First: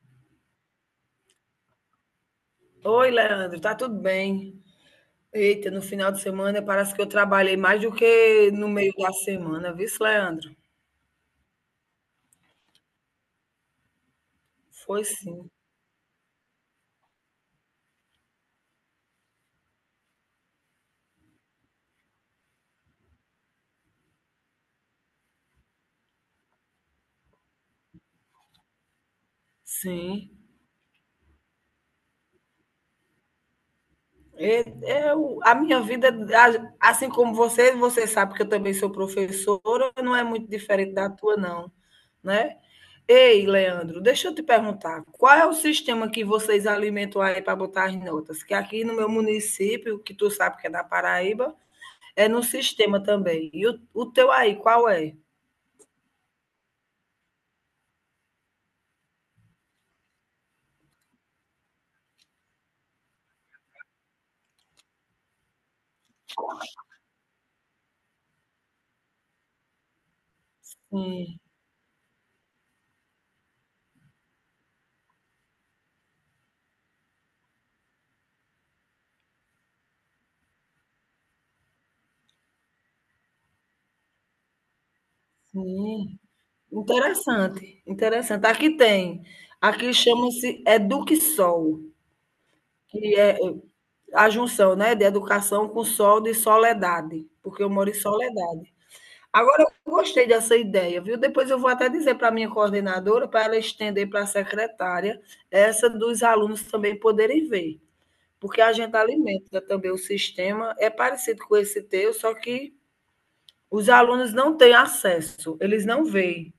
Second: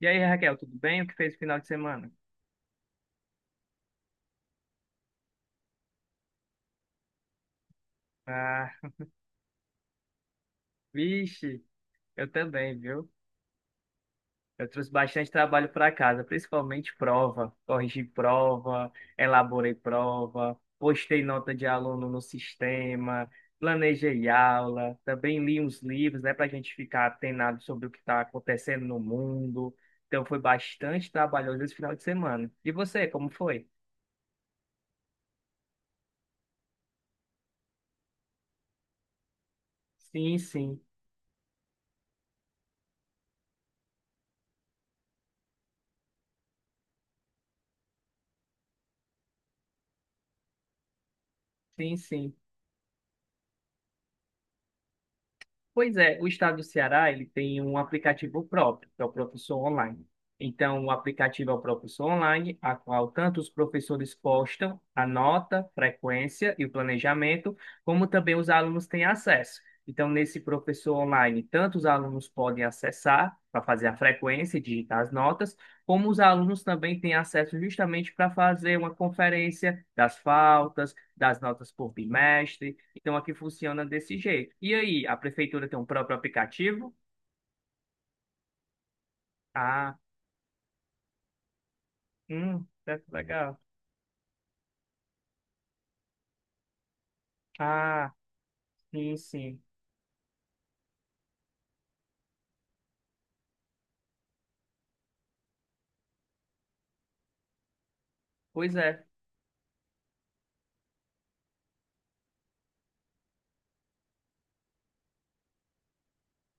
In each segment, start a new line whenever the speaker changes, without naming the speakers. E aí, Raquel, tudo bem? O que fez no final de semana?
Oi, Leandro, tá tudo bem? Eita, no final de semana parece que eu trabalhei mais do que no
Ah,
meio da semana, viu, Leandro?
vixe, eu também, viu? Eu trouxe
Foi
bastante
sim,
trabalho para casa, principalmente prova. Corrigi prova, elaborei prova, postei nota de aluno no sistema, planejei aula, também li uns livros, né, para a gente ficar atenado sobre o que está acontecendo no mundo. Então,
sim.
foi bastante trabalhoso esse final de semana. E você, como foi?
Eu, a minha vida, assim como você, você sabe que eu também sou professora, não é
Sim,
muito
sim,
diferente da tua, não, né? Ei, Leandro, deixa eu te perguntar, qual é o sistema que vocês alimentam aí para botar as notas? Que aqui no meu município, que tu sabe que é da Paraíba,
sim,
é
sim.
no sistema também. E o teu aí, qual é?
Pois é, o estado do Ceará, ele tem um aplicativo próprio, que é o Professor Online. Então, o aplicativo é o Professor Online, a qual tanto os professores postam a nota, frequência e o planejamento, como também os alunos têm acesso. Então, nesse Professor
Sim,
Online, tanto os alunos podem acessar para fazer a frequência e digitar as notas, como os alunos também têm acesso justamente para fazer uma conferência das faltas, das notas por bimestre, então aqui funciona desse jeito. E aí, a prefeitura tem um próprio
sim.
aplicativo?
Interessante, interessante. Aqui tem, aqui
Ah,
chama-se Eduquesol,
certo,
que é
legal.
a junção, né, de educação com sol de soledade, porque eu moro em
Ah,
Soledade.
sim,
Agora,
sim.
eu gostei dessa ideia, viu? Depois eu vou até dizer para a minha coordenadora, para ela estender para a secretária, essa dos alunos também poderem ver, porque a
Pois
gente
é.
alimenta também o sistema, é parecido com esse teu, só que os alunos não têm acesso, eles não veem.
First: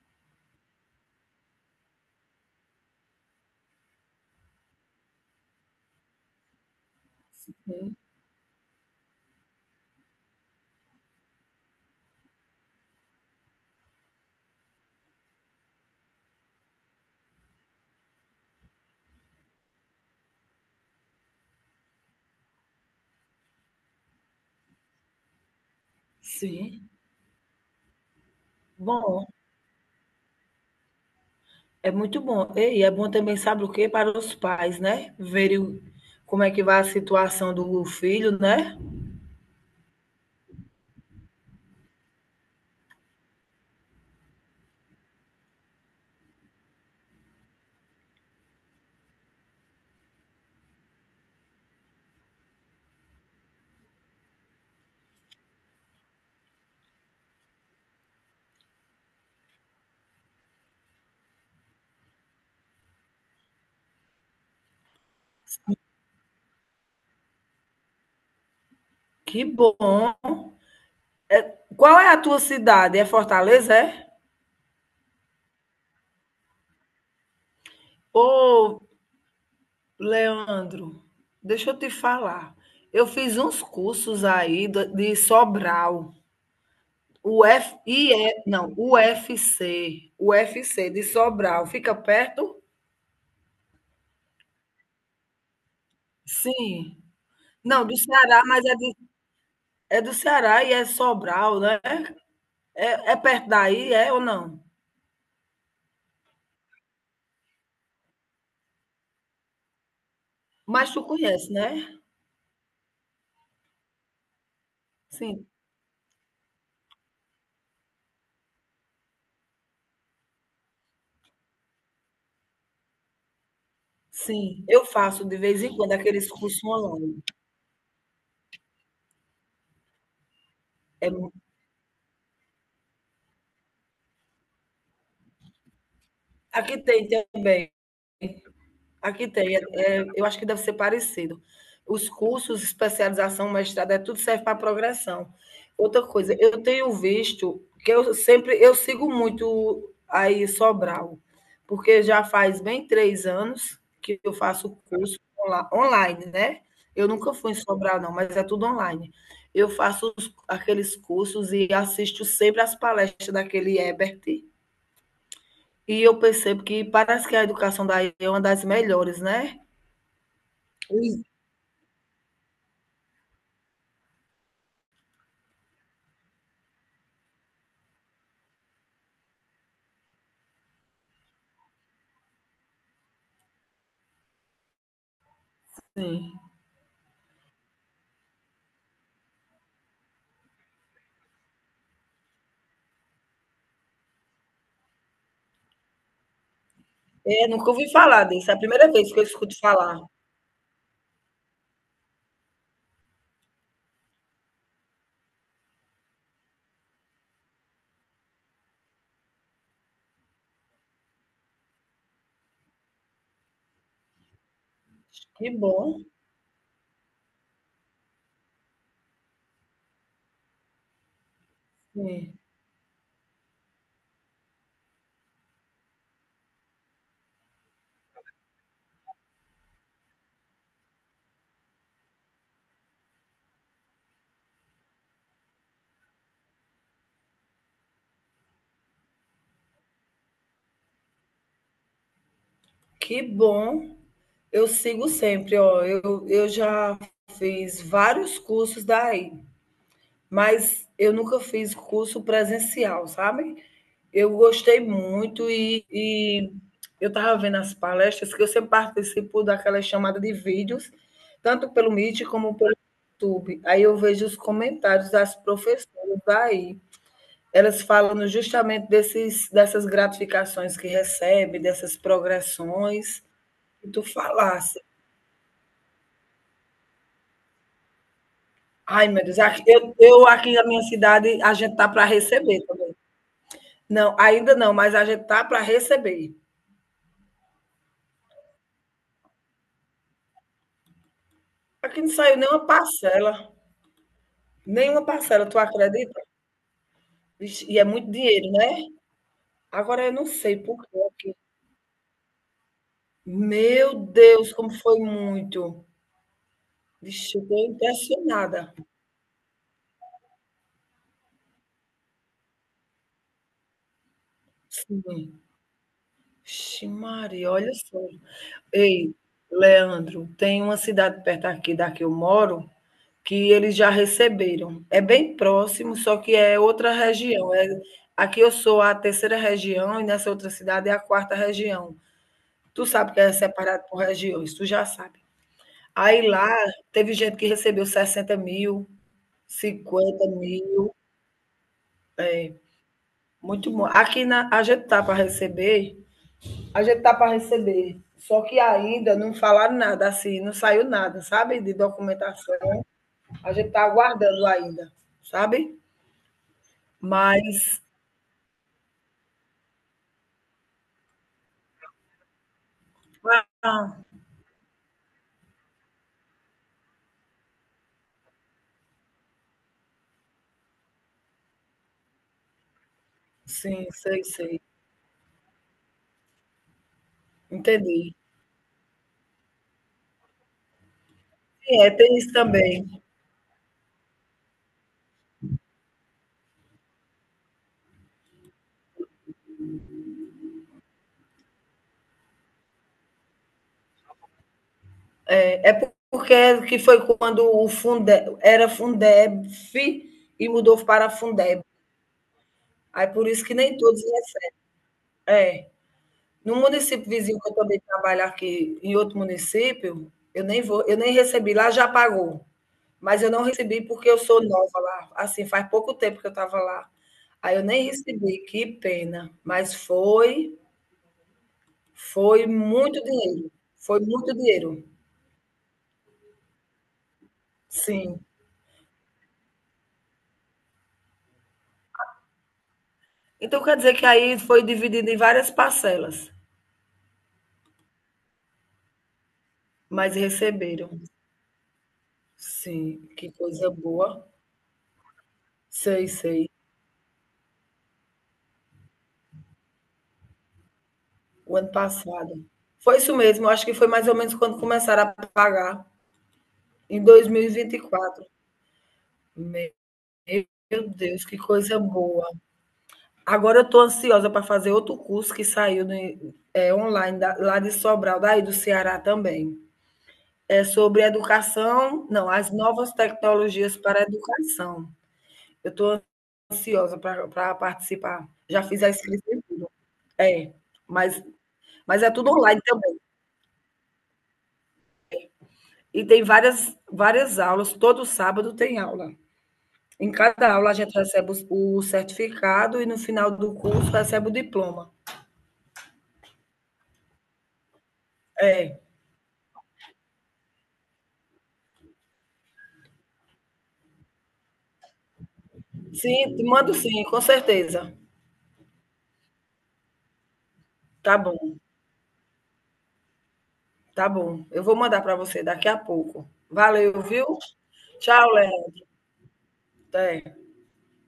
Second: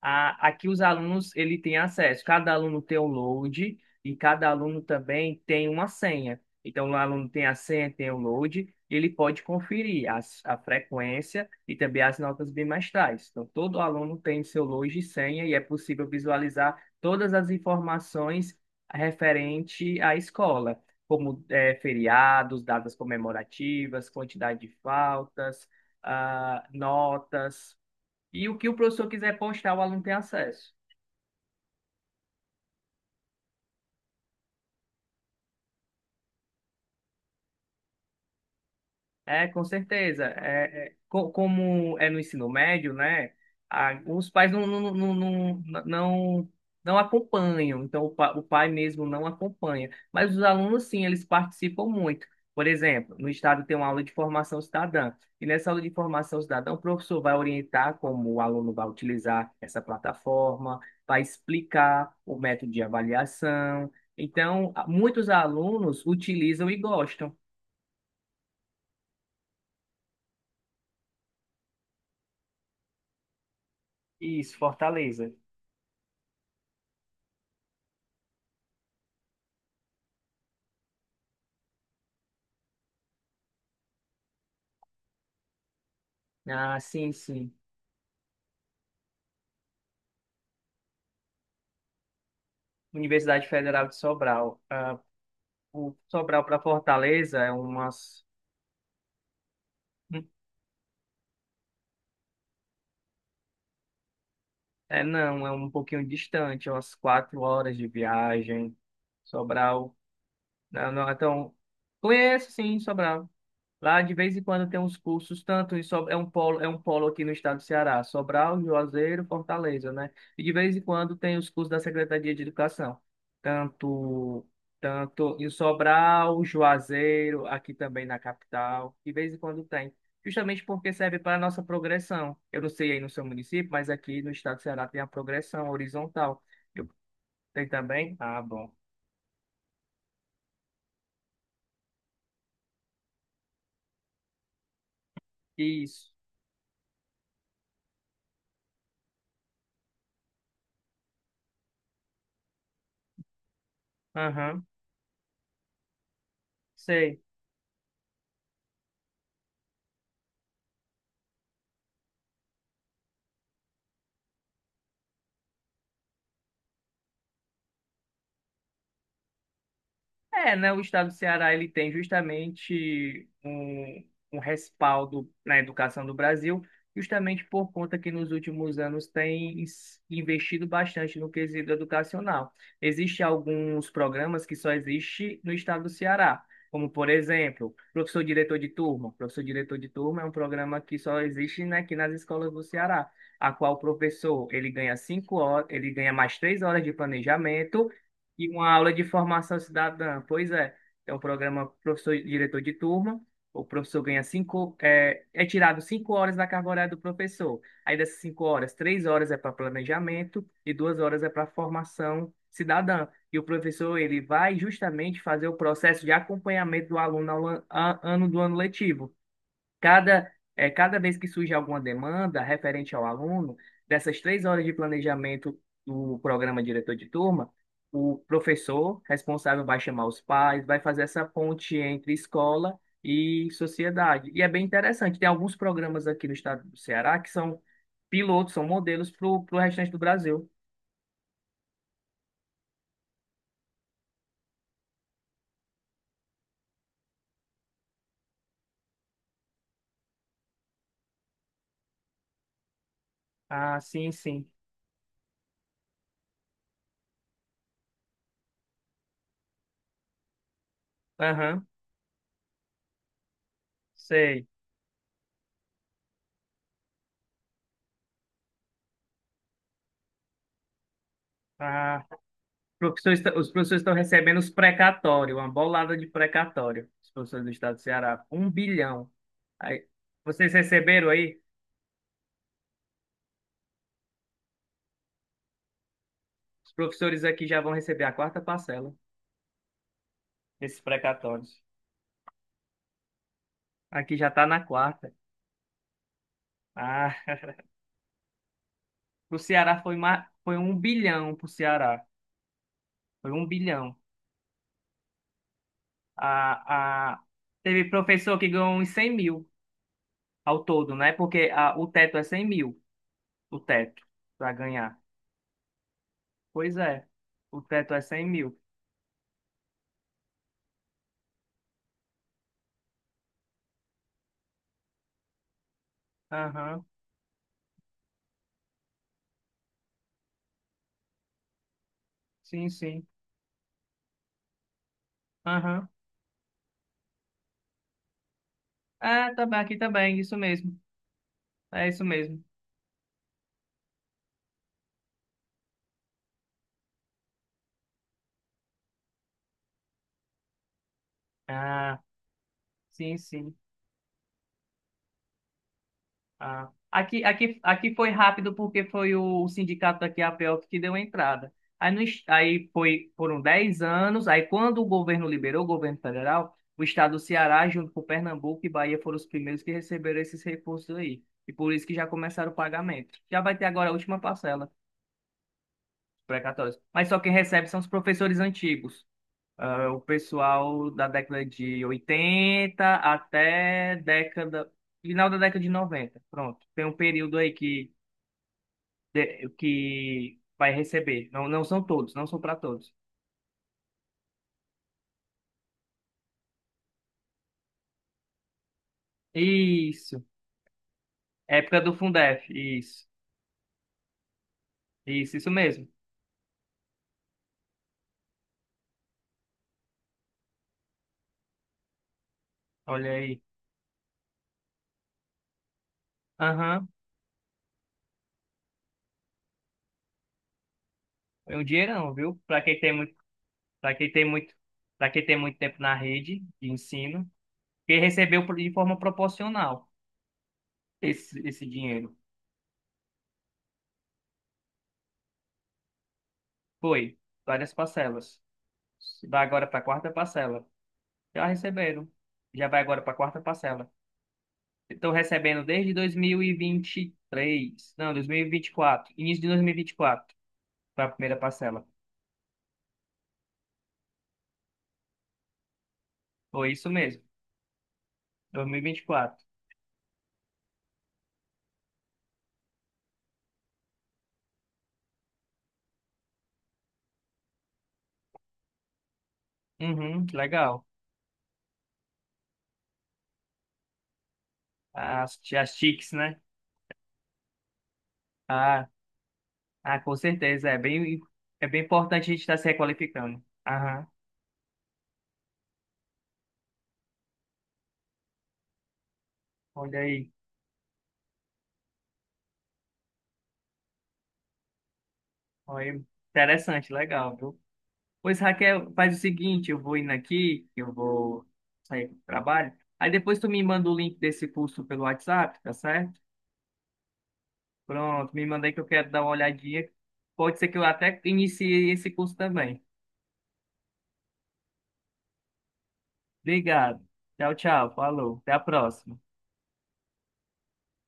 Aqui os alunos ele tem acesso. Cada aluno tem o load e cada aluno também tem uma senha. Então, o aluno tem a senha, tem o load, ele pode conferir a frequência e também as notas bimestrais. Então, todo aluno tem seu load e senha e é possível visualizar todas as informações referente à escola, como feriados, datas comemorativas, quantidade de faltas,
Sim.
notas. E o que o professor
Bom,
quiser postar, o aluno tem acesso.
é muito bom. E é bom também, sabe o quê? Para os pais, né? Verem como é que vai a situação do filho, né?
É, com certeza. É, como é no ensino médio, né? Os pais não acompanham, então o pai mesmo não acompanha. Mas os alunos, sim, eles participam muito. Por exemplo, no estado tem uma aula de formação cidadã, e nessa aula de formação cidadã, o professor vai orientar como o aluno vai utilizar essa plataforma, vai explicar o método de avaliação. Então, muitos alunos utilizam e gostam.
Que bom. Qual é a tua cidade? É Fortaleza, é?
Isso, Fortaleza.
Ô, Leandro, deixa eu te falar. Eu fiz uns cursos aí de Sobral.
Ah, sim,
O
sim.
F, I e não, U F C de Sobral. Fica perto?
Universidade Federal de Sobral. Ah, o Sobral para
Sim.
Fortaleza é
Não, do
umas.
Ceará, mas é, é do
Hum,
Ceará e é Sobral, né? É, é perto daí, é ou não?
é, não, é um pouquinho distante, é umas 4 horas de viagem. Sobral.
Mas
Não,
tu
não,
conhece,
então,
né?
conheço sim Sobral. Lá de vez em quando tem uns cursos,
Sim,
é um polo aqui no estado do Ceará, Sobral, Juazeiro, Fortaleza, né? E de vez em quando tem os cursos da Secretaria de Educação, tanto
sim. Eu faço
tanto
de
em
vez em quando aqueles
Sobral,
cursos online.
Juazeiro, aqui também na capital, de vez em quando tem. Justamente porque
É,
serve para a nossa progressão. Eu não sei aí no seu município, mas aqui no estado do Ceará tem a progressão horizontal.
aqui
Eu-
tem
Tem
também.
também? Ah, bom.
Aqui tem, é, é, eu acho que deve ser parecido. Os cursos, especialização, mestrado, é tudo serve para progressão. Outra
Isso.
coisa, eu tenho visto que eu sempre eu sigo muito aí Sobral, porque já faz bem 3 anos que eu
Aham.
faço curso online, né? Eu
Sei.
nunca fui em Sobral, não, mas é tudo online. Eu faço aqueles cursos e assisto sempre as palestras daquele Ebert. E eu percebo que parece que a educação daí é uma das melhores, né?
É, né, o estado do Ceará ele tem justamente um respaldo na educação do Brasil, justamente por conta que nos últimos anos tem investido bastante no quesito educacional. Existem alguns programas que só existem no estado do
Sim.
Ceará, como, por exemplo, professor diretor de turma. Professor diretor de turma é um programa que só existe, né, aqui nas escolas do Ceará, a qual o professor ele ganha 5 horas, ele ganha mais 3 horas de
É, nunca
planejamento
ouvi falar
e
disso, é a
uma
primeira
aula de
vez que eu
formação
escuto falar.
cidadã. Pois é, é um programa professor e diretor de turma. O professor ganha é tirado 5 horas da carga horária do professor. Aí dessas 5 horas, 3 horas é para planejamento e 2 horas é para formação cidadã. E o professor ele vai justamente fazer
Que
o
bom,
processo de acompanhamento do aluno ao ano do ano letivo. Cada vez que surge alguma
sim,
demanda referente ao aluno, dessas 3 horas de planejamento do programa diretor de turma, o professor responsável vai chamar os pais, vai fazer essa ponte entre escola e sociedade. E é bem interessante. Tem alguns programas aqui no estado do Ceará que são pilotos, são modelos para o restante do Brasil.
que bom. Eu sigo sempre, ó, eu já fiz vários cursos daí, mas eu nunca fiz curso presencial, sabe?
Ah, sim,
Eu
sim.
gostei muito e eu estava vendo as palestras que eu sempre participo daquela chamada de vídeos,
Aham,
tanto pelo Meet como pelo YouTube. Aí eu vejo os
sei.
comentários das professoras daí. Elas falam justamente dessas gratificações que recebe, dessas
Ah,
progressões,
os professores
e
estão
tu
recebendo os
falasse,
precatórios, uma bolada de precatório, os professores do estado do Ceará, um
ai
bilhão.
meu Deus,
Aí,
eu
vocês
aqui na minha
receberam aí?
cidade, a gente tá para receber também. Não, ainda não, mas a gente tá para receber.
Os professores aqui já vão receber a quarta parcela desses precatórios.
Aqui não saiu
Aqui já está na
nenhuma
quarta.
parcela, tu acredita?
Ah,
Vixe, e é muito dinheiro, né?
o Ceará
Agora eu não
foi
sei
um
por
bilhão
quê.
para o Ceará. Foi 1 bilhão.
Meu Deus, como foi muito.
A
Vixe, eu estou
Teve professor que
impressionada.
ganhou uns 100 mil ao todo, né? Porque o teto é 100 mil, o teto, para ganhar.
Sim.
Pois
Vixe,
é,
Maria,
o
olha
teto
só.
é 100 mil.
Ei, Leandro, tem uma cidade perto aqui da que eu moro, que eles já receberam. É bem próximo, só que é
Aham.
outra região. É, aqui eu sou a terceira região e nessa outra cidade é a quarta região.
Sim,
Tu
sim.
sabe que é separado por regiões, tu já sabe.
Aham.
Aí lá teve gente que recebeu 60 mil,
Ah, tá bem, aqui também,
50
isso mesmo.
mil.
É isso mesmo.
É, muito bom. Aqui na, a gente tá para receber. A gente tá para receber. Só que ainda não falaram nada, assim, não saiu nada, sabe? De
Ah,
documentação.
sim,
A
sim.
gente tá aguardando ainda, sabe?
Ah. Aqui, aqui,
Mas.
aqui foi rápido porque foi o sindicato daqui a Pelp que deu a entrada. Aí, no, es- aí foram 10
Ah,
anos, aí quando o governo liberou, o governo federal, o estado do Ceará, junto com Pernambuco e Bahia, foram os primeiros que receberam esses recursos aí. E por isso que já começaram o pagamento. Já vai ter
sim,
agora a última
sei, sei.
parcela, precatórios. Mas só quem recebe são os
Entendi.
professores antigos. Ah, o pessoal da década de
É, tem isso também.
80 até final da década de 90. Pronto. Tem um período aí que vai receber. Não, não são todos, não são para todos.
É, é porque é que foi quando o Fundeb era Fundeb
Isso.
e mudou para Fundeb.
Época do Fundef. Isso.
Aí por isso que nem todos recebem.
Isso
É.
mesmo.
No município vizinho que eu também trabalho aqui, em outro município, eu nem vou, eu nem recebi, lá já pagou.
Olha
Mas eu
aí.
não recebi porque eu sou nova lá, assim, faz pouco tempo que eu estava
Aham.
lá. Aí eu nem recebi, que pena, mas foi,
É um dinheirão, viu?
foi muito dinheiro.
Para
Foi
quem tem
muito
muito,
dinheiro.
para quem tem muito tempo na rede de ensino, que
Sim.
recebeu de forma proporcional esse dinheiro.
Então quer dizer que aí foi dividido em várias parcelas,
Foi. Várias parcelas. Vai agora para a quarta
mas
parcela.
receberam.
Já receberam. Já vai agora
Sim,
para a
que
quarta
coisa
parcela.
boa.
Estão recebendo desde
Sei, sei.
2023. Não, 2024. Início de 2024 para a primeira
O ano
parcela.
passado. Foi isso mesmo, acho que foi mais ou menos quando começaram a pagar,
Foi isso
em
mesmo.
2024.
2024.
Meu Deus, que coisa boa. Agora eu estou ansiosa para fazer outro curso que saiu é, online, lá de Sobral, daí do Ceará também.
Uhum, que
É
legal.
sobre educação, não, as novas tecnologias para a educação.
As,
Eu
as
estou
TICs, né?
ansiosa para participar. Já fiz
Ah,
a inscrição.
ah, com
É,
certeza. É bem,
mas,
é bem
mas é
importante
tudo
a gente estar
online
se
também.
requalificando. Aham,
E tem várias, várias aulas, todo sábado tem aula.
olha
Em
aí.
cada aula a gente recebe o certificado e no final do curso recebe o diploma.
Olha aí. Interessante, legal, viu? Pois,
É.
Raquel, faz o seguinte, eu vou indo aqui, eu vou sair do trabalho. Aí depois tu me manda o link desse curso pelo WhatsApp, tá certo?
Sim, te mando sim, com certeza.
Pronto, me manda aí que eu quero dar uma olhadinha. Pode ser que eu
Tá
até
bom,
inicie esse curso também.
tá bom. Eu vou mandar para você daqui a pouco.
Obrigado.
Valeu, viu?
Tchau, tchau.
Tchau,
Falou.
Léo.
Até a próxima.
Até.